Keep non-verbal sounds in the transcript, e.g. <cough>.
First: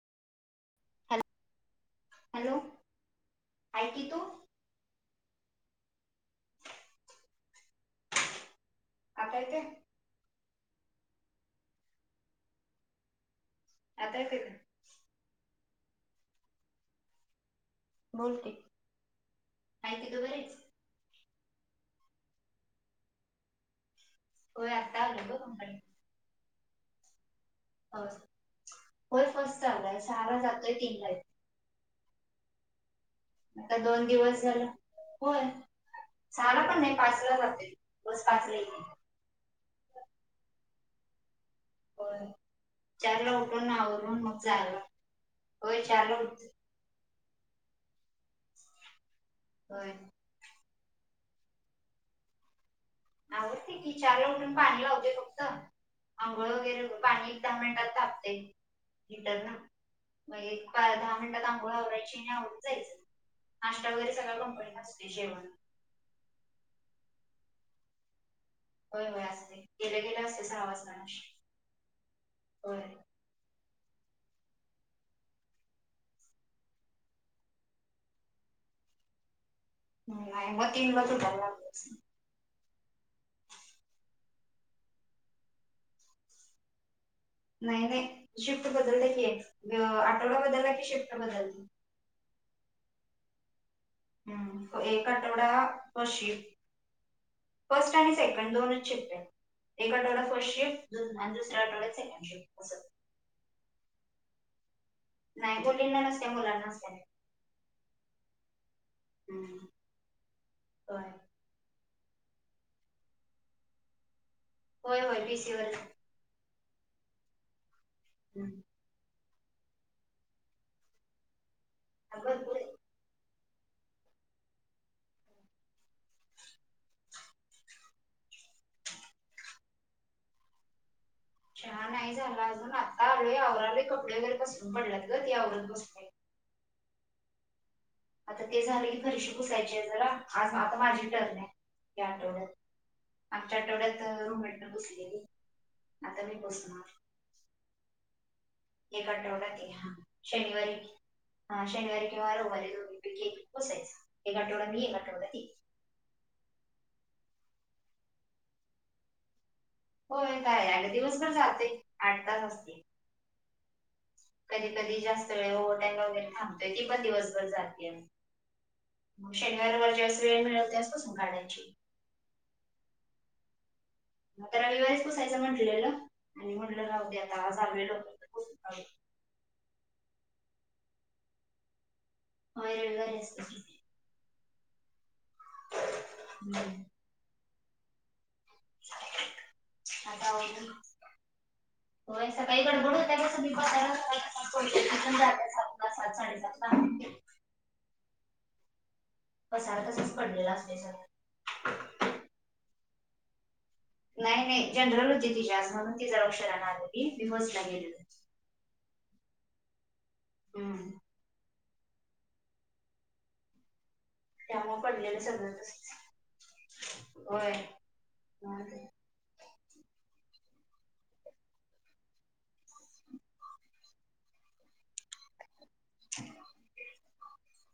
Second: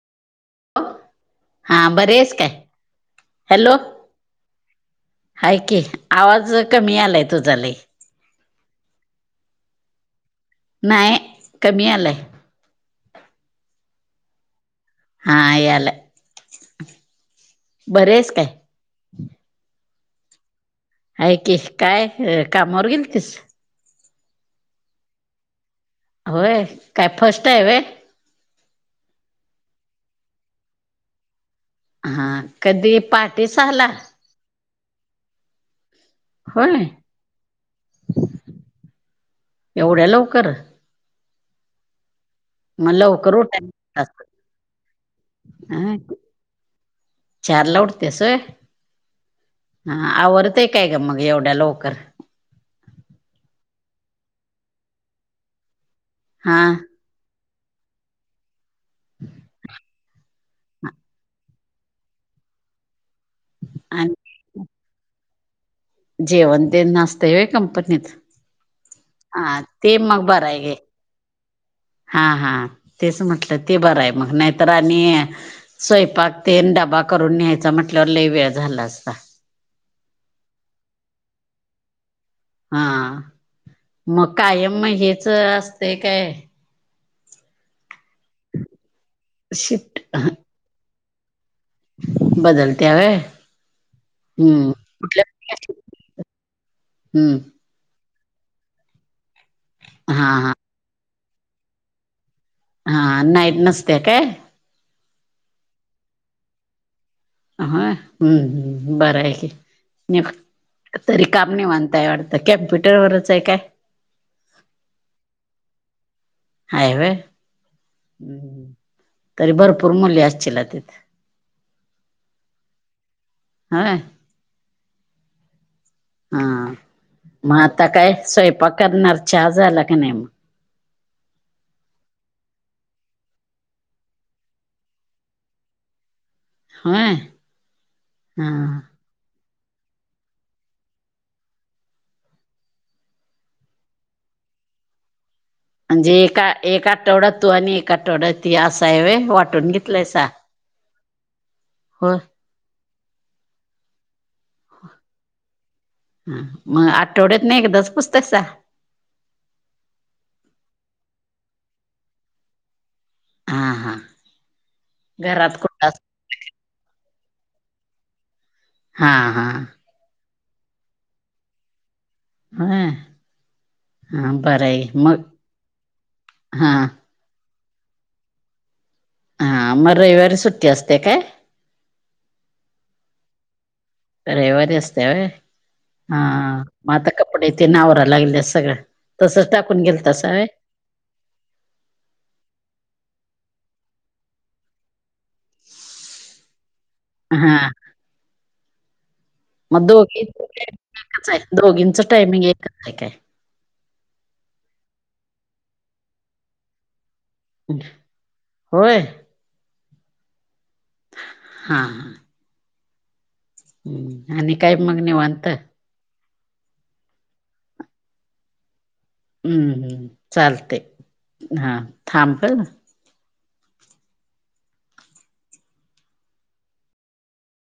Hello हां बरी आहेस काय हॅलो हॅलो. ऐक की तू हाय की आवाज कमी यालाय तुझा लई आता येतोय नाही कमी यालाय. आता येतोय काय हा यालाय बरी आहेस बोल काय? की कय नाही तुरी हाईस हाय की काय ह कामावर गेलतीस. होय आत्ता आलोय ग कंपनीतून होय काय फस्ट आहे व्हय होय फस्ट चालू हाय सहा ला जातोय तीन येतोय हा कधी पाट आता दोन दिवस झाले होय सहाला पण होय नाही पाचला जातोय बस पाचला येत्या एवढ्या लवकर हो मग लवकर चारला उठून उठायला आवरून मग जायला लागतय होय चारला उठायचं चार ला उटत्यास व्हय होय हा आवरतय काय का मग एवढ्या लवकर आवरतय की चार उठून पाणी लावतोय फक्त आंघोळ हा वगैरे करून पाणी एक दहा मिनिटात तापतय हिटरला मग एक दहा मिनटात आंघोळ आवरायचीे आणी आवरून जायचं नाश्ता वगैरे आणि सगळं कंपनीत असतय जेवण जेवण तेन असतय व्हय कंपनीत होय होय हा असते ते गेले गेले मग असते बरं आहे सहा घे वाजता नाश्ता हा हा होय तेच म्हटलं ते बरं आहे मग नाहीतर आणि स्वयंपाक तेन डबा करून न्यायचा म्हटल्या लय वेळ झाला असता ह नाही मग तीन बाजू भयला लागतोस <unintelligible> हा मग कायम मग हेच असतय काय नाही नाही शिफ्ट बदलते की शिफ्ट आठवडा ग बदलला की शिफ्ट बदलते बदलत्या व्हय हम्म त्यामुळ एक कुठल्या आठवडा फस्ट शिफ्ट हम्म फर्स्ट आणि सेकंड दोनच शिफ्ट आहेत एक आठवडा हा हा फर्स्ट शिफ्ट धून भांडे सरळ लावायच ना नीट अस हां अन नाईट नसत्या काय नाही दोन्ही नसतय मुलांना असतय होय हम् हम् बरं आहे तरी नीव होय तरी काम निवांत आहे वाटतं कॅम्प्युटरवरच आहे काय होय होय व्हीसीवर हाय व्हय हम हम तरी भरपूर मुली असचील तिथं अ <unintelligible> होय हा मग आता काय स्वयंपाक करणार चहा झाला का नाही मग चहा नाही झाला अजून आता आलोय आवरालोय कपडे वगैरे पसरून पडल्यात ग ती आवरत बसलोय होय आता हा ते झालं की फरशी पुसायची आहे जरा आज आता माझी टर्न आहे या आठवड्यात आगच्या आठवड्यात तवा रूममेटनं पुसलेली म्हणजे आता मी एका एका पुसणार आठवड्यात तू आणि एका आठवड्यात एक अआठवडा ती शनिवारी हा शनिवारी होय किंवा रविवारी दोन्ही पैकी मी पुसायचं एक आठवडा मी आठवडा ती हा मग आठवड्यातन एकदाच पुसतायसा होय काय दिवसभर जातेय आठ तास असते हा हा कधी कधी जास्त वेळ घरात कुठं ओव्हरटाईम अस वगैरे थांबतोय की पण दिवसभर जातेयच हा मग हा शनिवार रविवार ज्यावेळेस वेळ मिळेल त्यावेळेस पुसून काढायची होय हा म तर बरं आहे रविवारीच मग पुसायचं म्हटलेलं आणि हा म्हटलं जावू दे आता आज वेळ आहे तर पूसून काढुया हा मग रविवारी सुट्टी असत्या काय होय रविवारी असत्या रविवारी असत्या व्हय हा मग आता कपडे तेन आवरा लागल्यास सगळं तसच टाकून आता गेलतासा व्हय आवरून होय सकाळी गडबड होत्या ग मी <unintelligible> सात सातला साडेसात ला हा. मग पसारा तसाच दोघी पडलेला असतोय सगळा <unintelligible> दोघींच टायमिंग एकच आहे काय? नाही नाही जनरल होती तीची आज म्हणून ती जरा उशिरानं आली होती मी बसनं गेले होते होय हा हा हा हम्म हा काम पडलेलं सगळ तसंच.. होय मग आता हम् हम् चालतय हा. थांब काय मग <unintelligible>